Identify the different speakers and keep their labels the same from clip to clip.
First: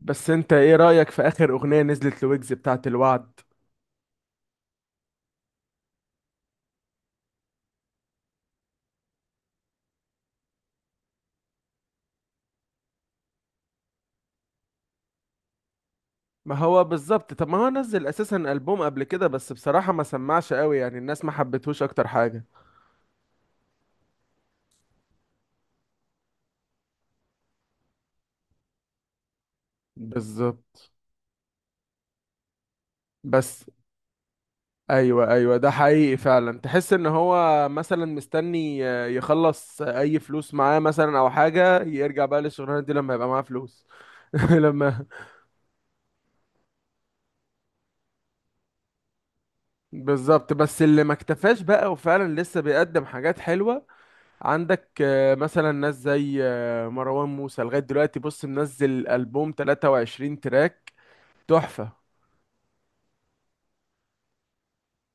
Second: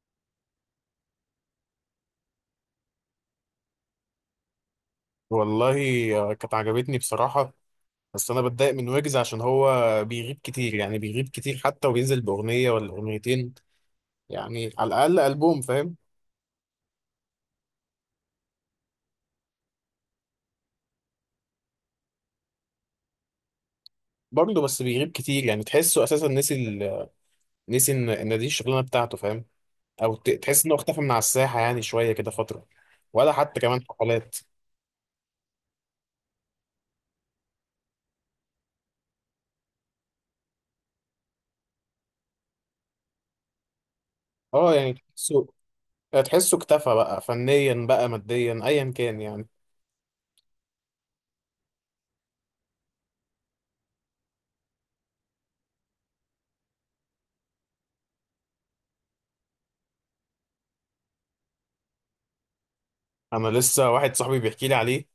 Speaker 1: بس انت ايه رأيك في اخر اغنية نزلت لويجز بتاعت الوعد؟
Speaker 2: والله. كانت عجبتني بصراحة. بس أنا بتضايق من ويجز عشان هو بيغيب كتير، يعني بيغيب كتير حتى وبينزل بأغنية ولا أغنيتين، يعني على الأقل ألبوم، فاهم.
Speaker 1: ما هو بالظبط. طب ما هو نزل اساسا ألبوم قبل كده، بس بصراحة ما سمعش قوي، يعني الناس ما حبتهوش اكتر حاجة.
Speaker 2: برضه بس بيغيب كتير، يعني تحسه أساسا نسي إن دي الشغلانة بتاعته، فاهم. أو تحس إنه
Speaker 1: بالظبط.
Speaker 2: اختفى من على الساحة يعني شوية كده فترة، ولا حتى
Speaker 1: بس
Speaker 2: كمان حفلات.
Speaker 1: ايوه، ايوه، ده حقيقي فعلا، تحس ان هو مثلا مستني يخلص اي فلوس معاه مثلا او حاجة، يرجع بقى للشغلانة دي لما يبقى معاه فلوس.
Speaker 2: أه يعني
Speaker 1: لما.
Speaker 2: تحسه اكتفى بقى فنيا بقى ماديا أيا كان يعني.
Speaker 1: بالظبط، بس اللي ما اكتفاش بقى وفعلا لسه بيقدم حاجات حلوة. عندك مثلا ناس زي مروان موسى لغاية دلوقتي، بص منزل ألبوم 23 تراك. تحفة.
Speaker 2: أنا لسه واحد صاحبي بيحكي لي عليه.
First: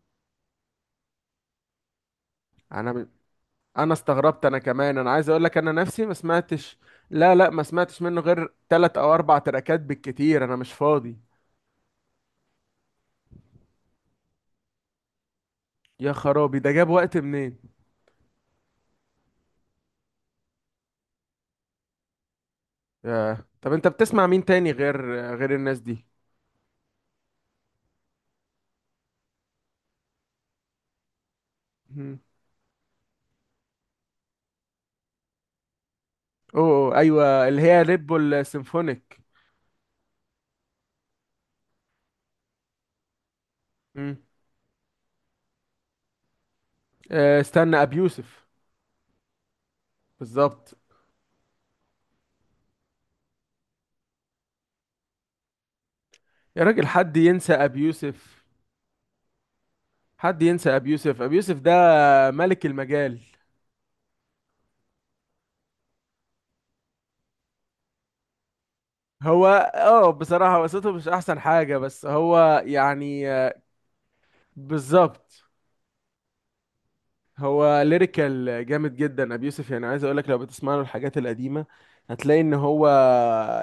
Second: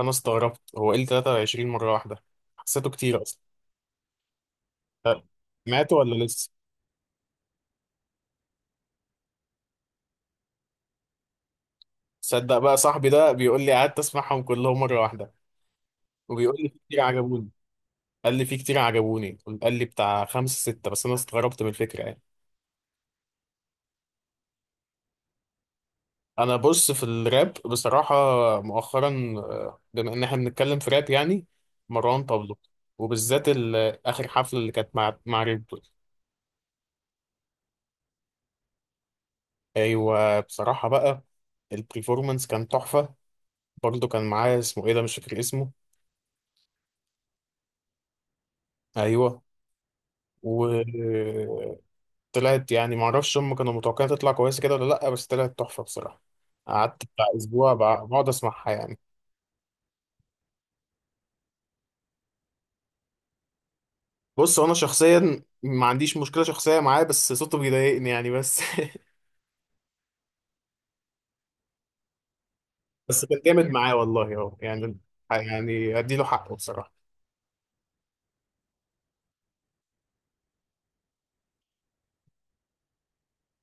Speaker 2: أنا استغربت، هو إيه ال 23 مرة واحدة؟ حسيته
Speaker 1: أنا ب-
Speaker 2: كتير أصلا.
Speaker 1: أنا استغربت، أنا كمان، أنا
Speaker 2: أه،
Speaker 1: عايز أقول لك أنا
Speaker 2: ماتوا
Speaker 1: نفسي ما
Speaker 2: ولا لسه؟
Speaker 1: سمعتش. لا، لا، ما سمعتش منه غير تلات أو أربع تراكات بالكتير، أنا مش فاضي.
Speaker 2: تصدق بقى صاحبي ده بيقول لي قعدت اسمعهم كلهم مره واحده.
Speaker 1: يا
Speaker 2: وبيقول
Speaker 1: خرابي،
Speaker 2: لي
Speaker 1: ده
Speaker 2: في
Speaker 1: جاب
Speaker 2: كتير
Speaker 1: وقت
Speaker 2: عجبوني،
Speaker 1: منين؟
Speaker 2: قال لي في كتير عجبوني، قال لي بتاع خمسة ستة، بس انا استغربت من الفكره يعني.
Speaker 1: ياه. طب أنت بتسمع مين تاني غير الناس دي؟
Speaker 2: انا بص في الراب بصراحه، مؤخرا، بما ان احنا بنتكلم في راب يعني
Speaker 1: مم.
Speaker 2: مروان بابلو. وبالذات اخر حفله اللي كانت مع ريد بول.
Speaker 1: أوه، أوه، أيوة اللي هي ريد بول سيمفونيك.
Speaker 2: ايوه بصراحه بقى، البرفورمانس كان تحفه. برضه
Speaker 1: مم.
Speaker 2: كان معاه، اسمه ايه ده، مش فاكر اسمه.
Speaker 1: استنى أبيوسف.
Speaker 2: ايوه.
Speaker 1: بالظبط.
Speaker 2: و طلعت، يعني معرفش هم كانوا متوقعين تطلع كويسة كده ولا لأ، بس طلعت تحفة بصراحة.
Speaker 1: يا راجل،
Speaker 2: قعدت
Speaker 1: حد
Speaker 2: بتاع
Speaker 1: ينسى
Speaker 2: أسبوع بقعد
Speaker 1: أبيوسف؟
Speaker 2: أسمعها يعني.
Speaker 1: حد ينسى ابي يوسف؟ ابي يوسف ده ملك المجال.
Speaker 2: بص هو أنا شخصيا ما عنديش مشكلة شخصية معاه، بس صوته بيضايقني يعني بس
Speaker 1: هو اه بصراحة قصته مش احسن حاجة، بس هو
Speaker 2: بس
Speaker 1: يعني
Speaker 2: كان جامد معاه والله، هو يعني،
Speaker 1: بالظبط.
Speaker 2: يعني أديله حقه بصراحة.
Speaker 1: هو ليريكال جامد جدا ابي يوسف، يعني عايز اقولك لو بتسمع له الحاجات القديمة هتلاقي ان هو،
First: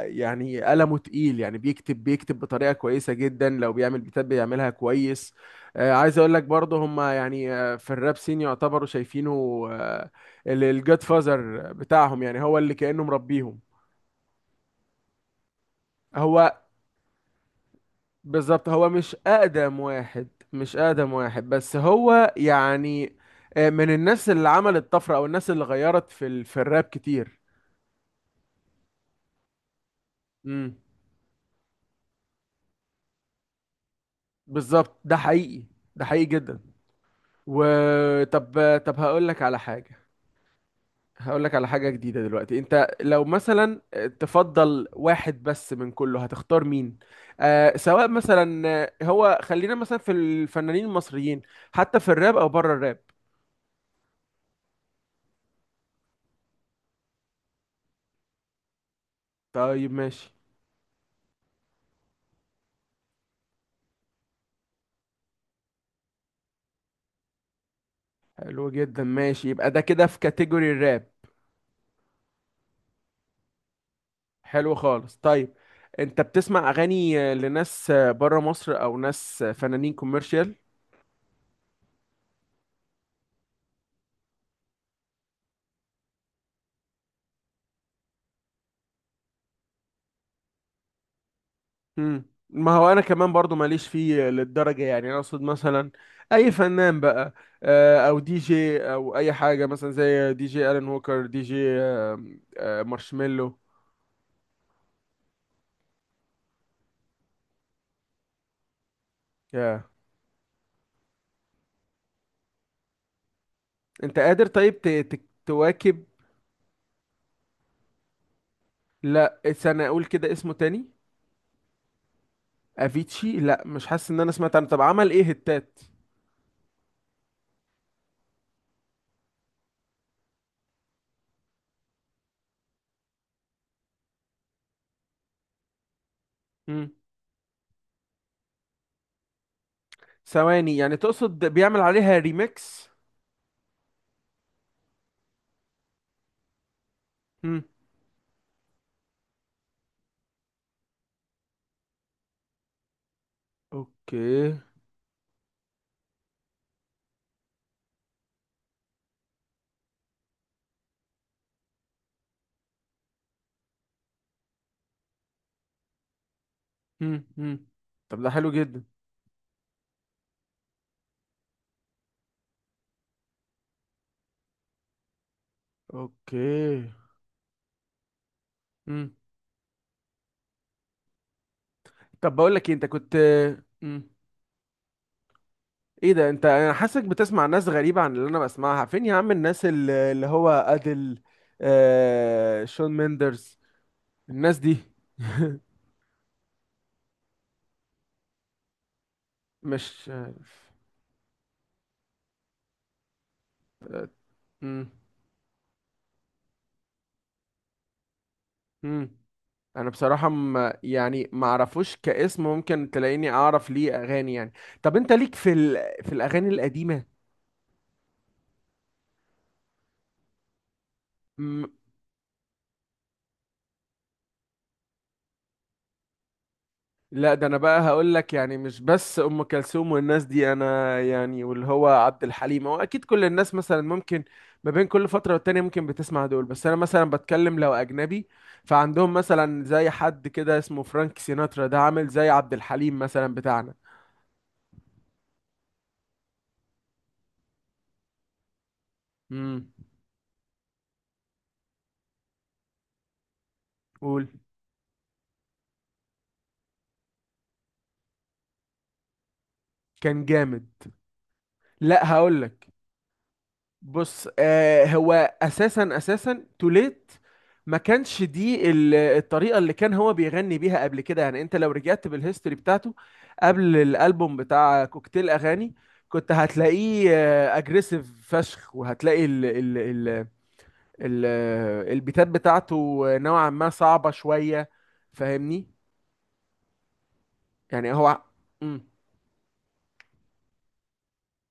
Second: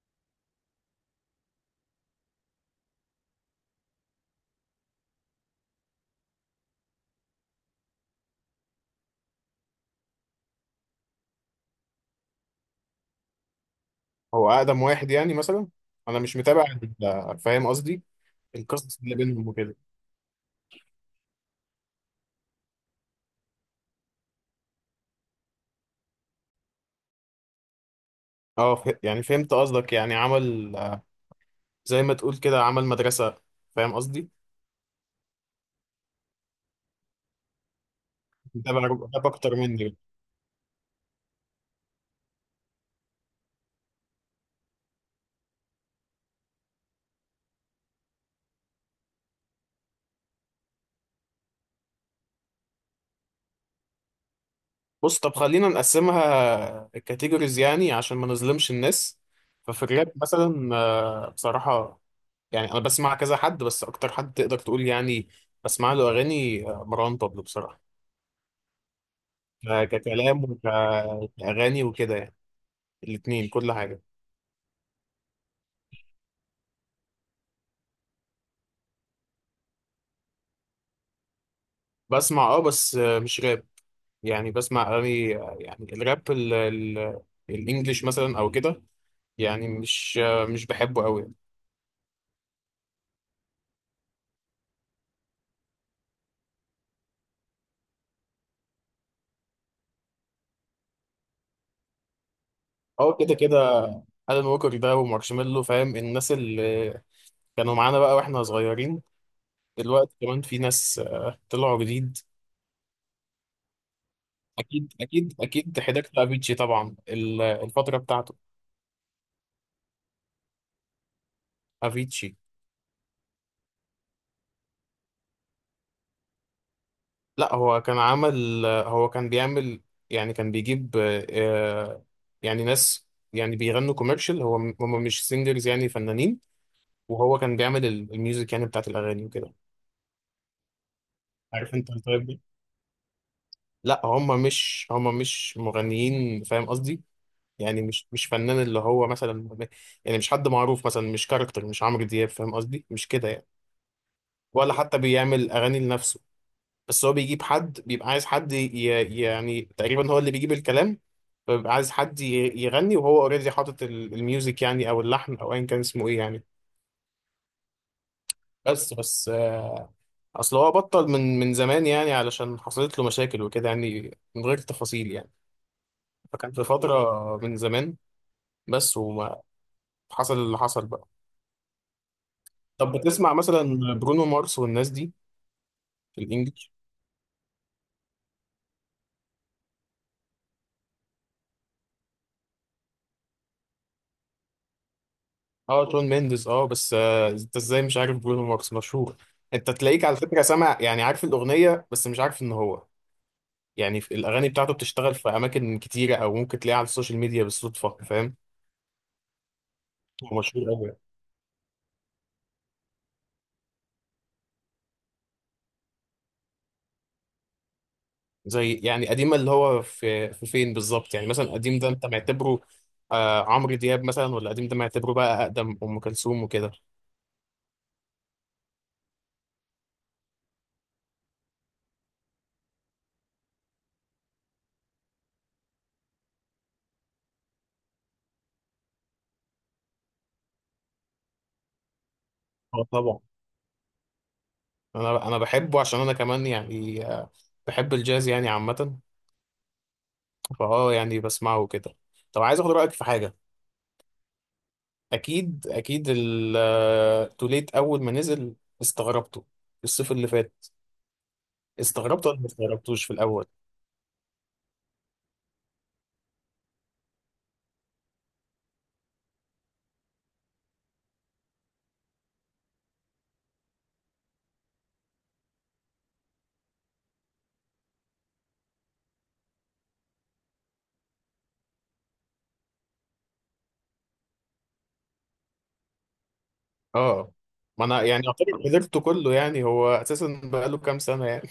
Speaker 1: يعني قلمه تقيل، يعني بيكتب بطريقة كويسة جدا، لو بيعمل بيتات بيعملها كويس. عايز اقولك برضه هما يعني في الراب سين يعتبروا شايفينه الجاد فازر بتاعهم، يعني هو اللي كأنه مربيهم.
Speaker 2: هو أقدم واحد يعني مثلا. أنا مش
Speaker 1: هو،
Speaker 2: متابع فاهم قصدي،
Speaker 1: بالظبط، هو
Speaker 2: القصص
Speaker 1: مش
Speaker 2: اللي بينهم وكده.
Speaker 1: أقدم واحد. مش أقدم واحد، بس هو يعني من الناس اللي عملت طفرة، أو الناس اللي غيرت في الراب كتير.
Speaker 2: اه يعني فهمت قصدك، يعني
Speaker 1: امم
Speaker 2: عمل، زي ما تقول كده عمل مدرسة، فاهم قصدي.
Speaker 1: بالظبط. ده حقيقي، ده حقيقي جدا. وطب
Speaker 2: متابع،
Speaker 1: طب هقول لك
Speaker 2: أكتر
Speaker 1: على
Speaker 2: مني.
Speaker 1: حاجة. هقول لك على حاجة جديدة. دلوقتي أنت لو مثلا تفضل واحد بس من كله، هتختار مين؟ سواء مثلا هو خلينا مثلا في الفنانين المصريين، حتى في الراب أو بره الراب.
Speaker 2: بص طب خلينا نقسمها كاتيجوريز يعني عشان ما نظلمش الناس. ففي
Speaker 1: طيب،
Speaker 2: الراب
Speaker 1: ماشي.
Speaker 2: مثلا، بصراحة يعني أنا بسمع كذا حد، بس أكتر حد تقدر تقول يعني بسمع له أغاني، مروان بابلو بصراحة.
Speaker 1: حلو جدا، ماشي. يبقى ده كده في
Speaker 2: ككلام
Speaker 1: كاتيجوري الراب.
Speaker 2: وكأغاني وكده يعني، الاتنين كل حاجة.
Speaker 1: حلو خالص، طيب. انت بتسمع اغاني لناس بره مصر، او ناس فنانين كوميرشال؟
Speaker 2: بسمع أه بس مش راب. يعني بسمع أغاني يعني الراب الإنجليش مثلا أو كده، يعني مش مش بحبه أوي.
Speaker 1: ما هو انا كمان برضو ماليش فيه للدرجة، يعني انا اقصد مثلا اي فنان بقى او دي جي او اي حاجة، مثلا زي دي جي الان ووكر، دي جي
Speaker 2: أه كده كده،
Speaker 1: مارشميلو.
Speaker 2: ألان ووكر ده ومارشميلو، فاهم، الناس اللي كانوا معانا بقى واحنا صغيرين.
Speaker 1: يا،
Speaker 2: دلوقتي كمان في ناس طلعوا جديد.
Speaker 1: انت قادر؟ طيب
Speaker 2: اكيد اكيد اكيد
Speaker 1: تواكب؟
Speaker 2: حضرت افيتشي طبعا، الفتره بتاعته.
Speaker 1: لا، استنى، اقول كده اسمه تاني.
Speaker 2: افيتشي.
Speaker 1: افيتشي؟ لا، مش حاسس ان انا سمعت عنه. طب عمل ايه هتات؟
Speaker 2: لا هو كان عمل، هو كان بيعمل، يعني كان بيجيب آه، يعني ناس يعني بيغنوا كوميرشال. هو هم مش سينجرز يعني فنانين. وهو كان بيعمل الميوزك يعني بتاعت الاغاني وكده.
Speaker 1: ثواني، يعني تقصد
Speaker 2: عارف
Speaker 1: بيعمل
Speaker 2: انت
Speaker 1: عليها
Speaker 2: التايب ده.
Speaker 1: ريميكس؟
Speaker 2: لا هم مش هم مش مغنيين، فاهم قصدي.
Speaker 1: هم.
Speaker 2: يعني مش فنان، اللي هو مثلا يعني مش حد معروف مثلا، مش كاركتر، مش عمرو دياب، فاهم قصدي، مش كده يعني.
Speaker 1: اوكي.
Speaker 2: ولا حتى بيعمل اغاني لنفسه. بس هو بيجيب حد، بيبقى عايز حد يعني تقريبا هو اللي بيجيب الكلام. فبيبقى عايز حد يغني، وهو اوريدي حاطط الميوزك يعني، او اللحن او ايا كان اسمه ايه يعني.
Speaker 1: هم، هم. طب ده حلو جدا.
Speaker 2: بس اصل هو بطل من زمان يعني، علشان حصلت له مشاكل وكده يعني، من غير تفاصيل يعني.
Speaker 1: اوكي.
Speaker 2: فكان في فترة من زمان بس،
Speaker 1: هم.
Speaker 2: وما حصل اللي حصل بقى.
Speaker 1: طب بقول لك إيه، انت
Speaker 2: طب
Speaker 1: كنت.
Speaker 2: بتسمع مثلا
Speaker 1: هم.
Speaker 2: برونو مارس والناس دي
Speaker 1: ايه
Speaker 2: في
Speaker 1: ده، انت،
Speaker 2: الانجليش؟
Speaker 1: انا حاسك بتسمع ناس غريبة عن اللي انا بسمعها، فين يا عم الناس اللي هو ادل. شون ميندرز، الناس دي.
Speaker 2: اه شون مينديز اه. بس انت ازاي مش عارف برونو مارس؟ مشهور. انت تلاقيك
Speaker 1: مش
Speaker 2: على فكره
Speaker 1: عارف.
Speaker 2: سامع، يعني عارف الاغنيه بس مش عارف ان هو، يعني في الاغاني بتاعته
Speaker 1: هم،
Speaker 2: بتشتغل في اماكن كتيره، او ممكن تلاقيها على السوشيال ميديا بالصدفه، فاهم.
Speaker 1: هم. انا بصراحة
Speaker 2: هو مشهور
Speaker 1: ما
Speaker 2: قوي.
Speaker 1: يعني ما اعرفوش كاسم، ممكن تلاقيني اعرف ليه اغاني يعني. طب انت ليك في الاغاني القديمة؟
Speaker 2: زي يعني قديم، اللي هو في في فين بالظبط يعني، مثلا
Speaker 1: م...
Speaker 2: قديم ده انت معتبره آه عمرو دياب مثلا، ولا قديم ده معتبره بقى اقدم ام كلثوم وكده؟
Speaker 1: لا، ده انا بقى هقول لك، يعني مش بس ام كلثوم والناس دي، انا يعني واللي هو عبد الحليم، هو اكيد كل الناس مثلا ممكن ما بين كل فترة والتانية ممكن بتسمع دول، بس انا مثلا بتكلم لو اجنبي. فعندهم مثلا زي حد كده اسمه فرانك سيناترا، ده عامل زي عبد
Speaker 2: اه
Speaker 1: الحليم
Speaker 2: طبعا.
Speaker 1: مثلا بتاعنا.
Speaker 2: انا بحبه عشان انا كمان يعني، بحب الجاز يعني عامة.
Speaker 1: امم
Speaker 2: فاه يعني بسمعه كده. طب عايز اخد رايك في حاجه.
Speaker 1: قول.
Speaker 2: اكيد التوليت اول ما نزل، استغربته، الصيف
Speaker 1: كان
Speaker 2: اللي فات.
Speaker 1: جامد. لا،
Speaker 2: استغربته
Speaker 1: هقول
Speaker 2: ولا ما
Speaker 1: لك.
Speaker 2: استغربتوش في الاول؟
Speaker 1: بص، هو اساسا توليت ما كانش دي الطريقه اللي كان هو بيغني بيها قبل كده، يعني انت لو رجعت بالهيستوري بتاعته قبل الالبوم بتاع كوكتيل اغاني كنت هتلاقيه اجريسيف فشخ، وهتلاقي ال ال ال ال البيتات بتاعته نوعا ما صعبه شويه، فاهمني؟
Speaker 2: اه ما
Speaker 1: يعني
Speaker 2: انا
Speaker 1: هو.
Speaker 2: يعني اعتبر
Speaker 1: مم.
Speaker 2: حضرته كله يعني، هو اساسا بقاله كام سنه يعني.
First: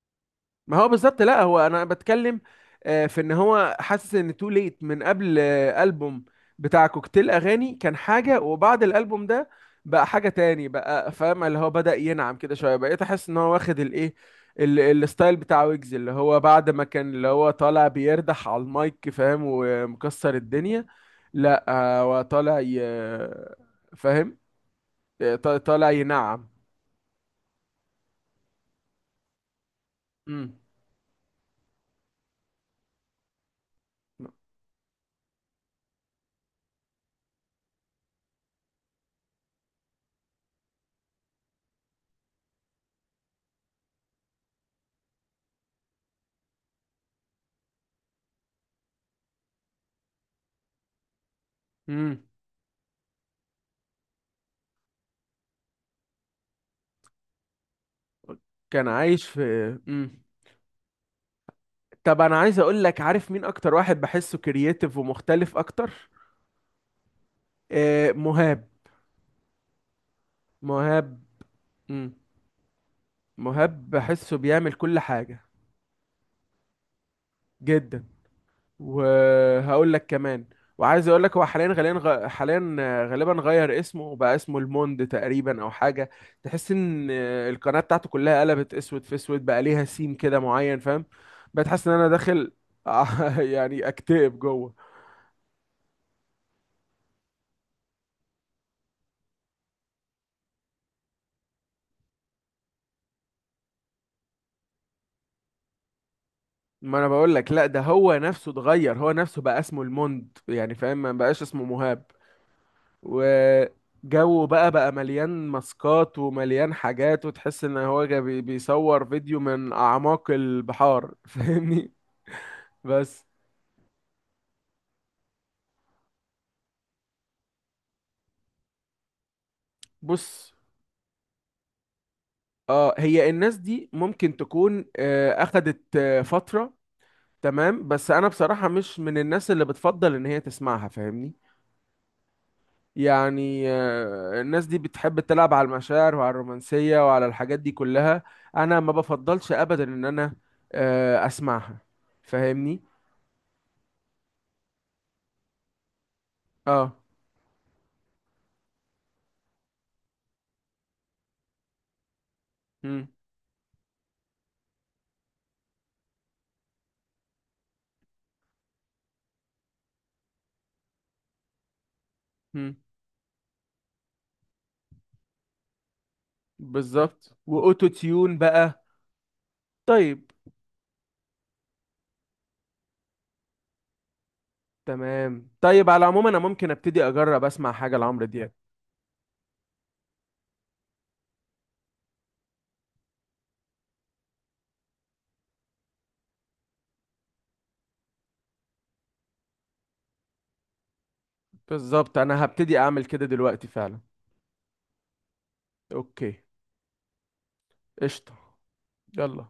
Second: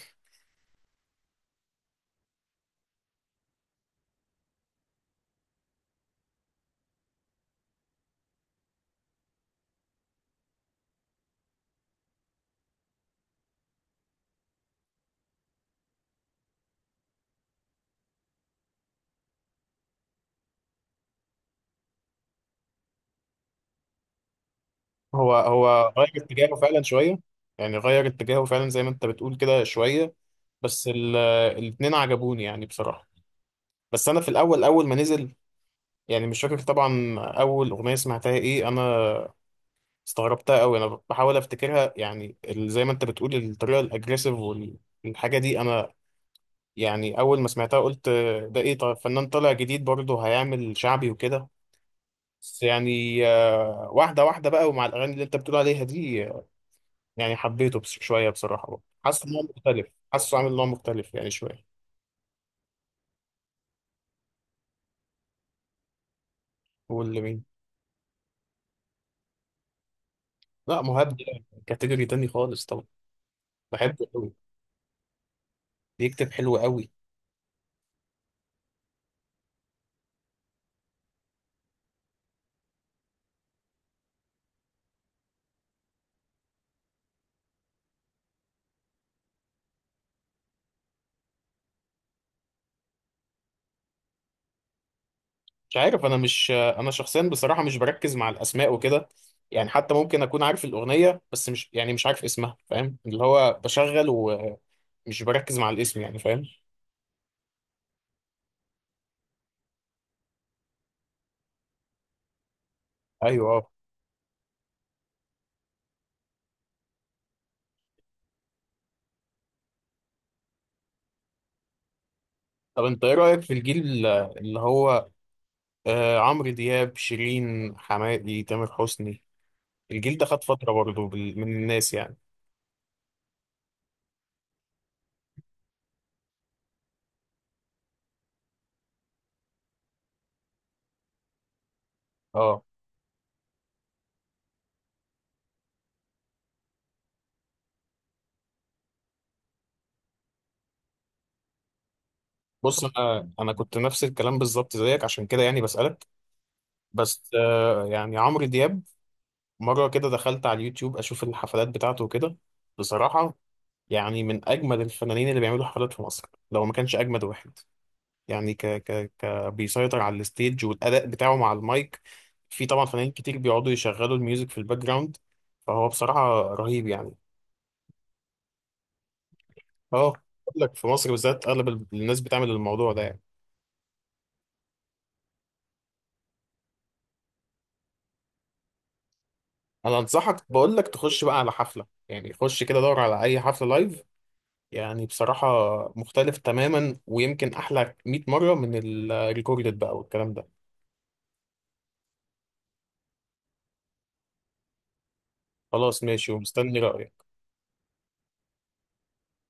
Speaker 1: ما هو بالظبط، لا هو انا بتكلم في ان هو حاسس ان تو ليت من قبل البوم بتاع كوكتيل اغاني كان حاجه، وبعد الالبوم ده بقى حاجه تاني بقى، فاهم؟ اللي هو بدأ ينعم كده شويه، بقيت احس ان هو واخد الايه الستايل بتاع ويجز، اللي هو بعد ما كان اللي هو طالع بيردح على المايك، فاهم؟ ومكسر الدنيا. لا، هو طالع فاهم.
Speaker 2: هو
Speaker 1: طالع
Speaker 2: هو غير
Speaker 1: ينعم.
Speaker 2: اتجاهه فعلا شويه، يعني غير اتجاهه فعلا زي ما انت بتقول كده شويه.
Speaker 1: امم
Speaker 2: بس الاتنين عجبوني يعني بصراحه. بس انا في الاول اول ما نزل، يعني مش فاكر طبعا اول اغنيه سمعتها ايه، انا استغربتها قوي. انا بحاول افتكرها يعني، زي ما انت بتقول الطريقه الاجريسيف والحاجه دي. انا يعني اول ما سمعتها قلت ده ايه، طيب فنان طالع جديد برضه هيعمل شعبي وكده.
Speaker 1: امم
Speaker 2: بس يعني واحده واحده بقى، ومع الاغاني اللي انت بتقول عليها دي يعني حبيته. بس شويه بصراحه بقى
Speaker 1: كان عايش
Speaker 2: حاسس ان
Speaker 1: في.
Speaker 2: هو مختلف.
Speaker 1: امم
Speaker 2: حاسه عامل نوع مختلف يعني شويه.
Speaker 1: طب انا عايز اقول لك، عارف مين اكتر واحد بحسه كرييتيف ومختلف اكتر؟
Speaker 2: واللي مين؟
Speaker 1: مهاب.
Speaker 2: لا مهاب
Speaker 1: مهاب.
Speaker 2: ده كاتيجوري
Speaker 1: مم.
Speaker 2: تاني خالص طبعا.
Speaker 1: مهاب
Speaker 2: بحبه قوي،
Speaker 1: بحسه بيعمل كل حاجة.
Speaker 2: بيكتب حلو قوي.
Speaker 1: جدا. وهقول لك كمان، وعايز اقول لك، هو حاليا غالبا غير اسمه وبقى اسمه الموند تقريبا او حاجة. تحس ان القناة بتاعته كلها قلبت اسود في اسود، بقى ليها سيم كده معين، فاهم؟ بقيت حاسس ان انا داخل يعني اكتئب جوه.
Speaker 2: مش عارف، انا شخصيا بصراحه مش بركز مع الاسماء وكده يعني. حتى ممكن اكون عارف الاغنيه بس مش، يعني مش عارف اسمها، فاهم، اللي هو بشغل ومش بركز مع الاسم يعني، فاهم.
Speaker 1: ما انا بقول لك، لا، ده هو نفسه اتغير، هو نفسه بقى اسمه الموند يعني، فاهم؟ ما بقاش اسمه مهاب.
Speaker 2: ايوه اه.
Speaker 1: وجوه بقى مليان ماسكات ومليان حاجات، وتحس ان هو بيصور فيديو من اعماق البحار فاهمني؟
Speaker 2: طب انت ايه
Speaker 1: بس،
Speaker 2: رايك في الجيل اللي هو آه عمرو دياب، شيرين، حماقي، تامر حسني؟ الجيل ده خد
Speaker 1: بص،
Speaker 2: فتره برضه من الناس يعني.
Speaker 1: اه هي الناس دي ممكن تكون اخدت فترة. تمام، بس انا بصراحة مش من الناس اللي بتفضل ان هي تسمعها، فاهمني؟
Speaker 2: اه
Speaker 1: يعني الناس دي بتحب تلعب على المشاعر وعلى الرومانسية وعلى الحاجات دي كلها. انا ما بفضلش ابدا ان انا اسمعها، فاهمني؟
Speaker 2: بص انا كنت نفس الكلام بالظبط زيك عشان كده يعني بسالك.
Speaker 1: اه.
Speaker 2: بس آه يعني عمرو دياب، مرة كده دخلت على اليوتيوب أشوف الحفلات بتاعته وكده،
Speaker 1: مم.
Speaker 2: بصراحة يعني من أجمد الفنانين اللي بيعملوا حفلات في مصر لو ما كانش أجمد واحد. يعني ك ك ك بيسيطر على الستيج والأداء بتاعه مع المايك. في
Speaker 1: مم.
Speaker 2: طبعا فنانين كتير بيقعدوا يشغلوا الميوزك في الباك جراوند. فهو بصراحة رهيب يعني.
Speaker 1: بالظبط، واوتو تيون بقى.
Speaker 2: اه
Speaker 1: طيب.
Speaker 2: بقول لك، في مصر بالذات أغلب الناس بتعمل الموضوع ده يعني.
Speaker 1: تمام. طيب، على العموم انا ممكن ابتدي اجرب اسمع حاجة لعمرو دياب.
Speaker 2: أنا أنصحك بقول لك تخش بقى على حفلة، يعني خش كده دور على أي حفلة لايف، يعني بصراحة مختلف تماما، ويمكن أحلى 100 مرة من الريكوردد بقى والكلام ده.
Speaker 1: بالظبط، انا هبتدي اعمل كده دلوقتي فعلا.
Speaker 2: خلاص ماشي،
Speaker 1: اوكي.
Speaker 2: ومستني رأيك.
Speaker 1: قشطة. يلا.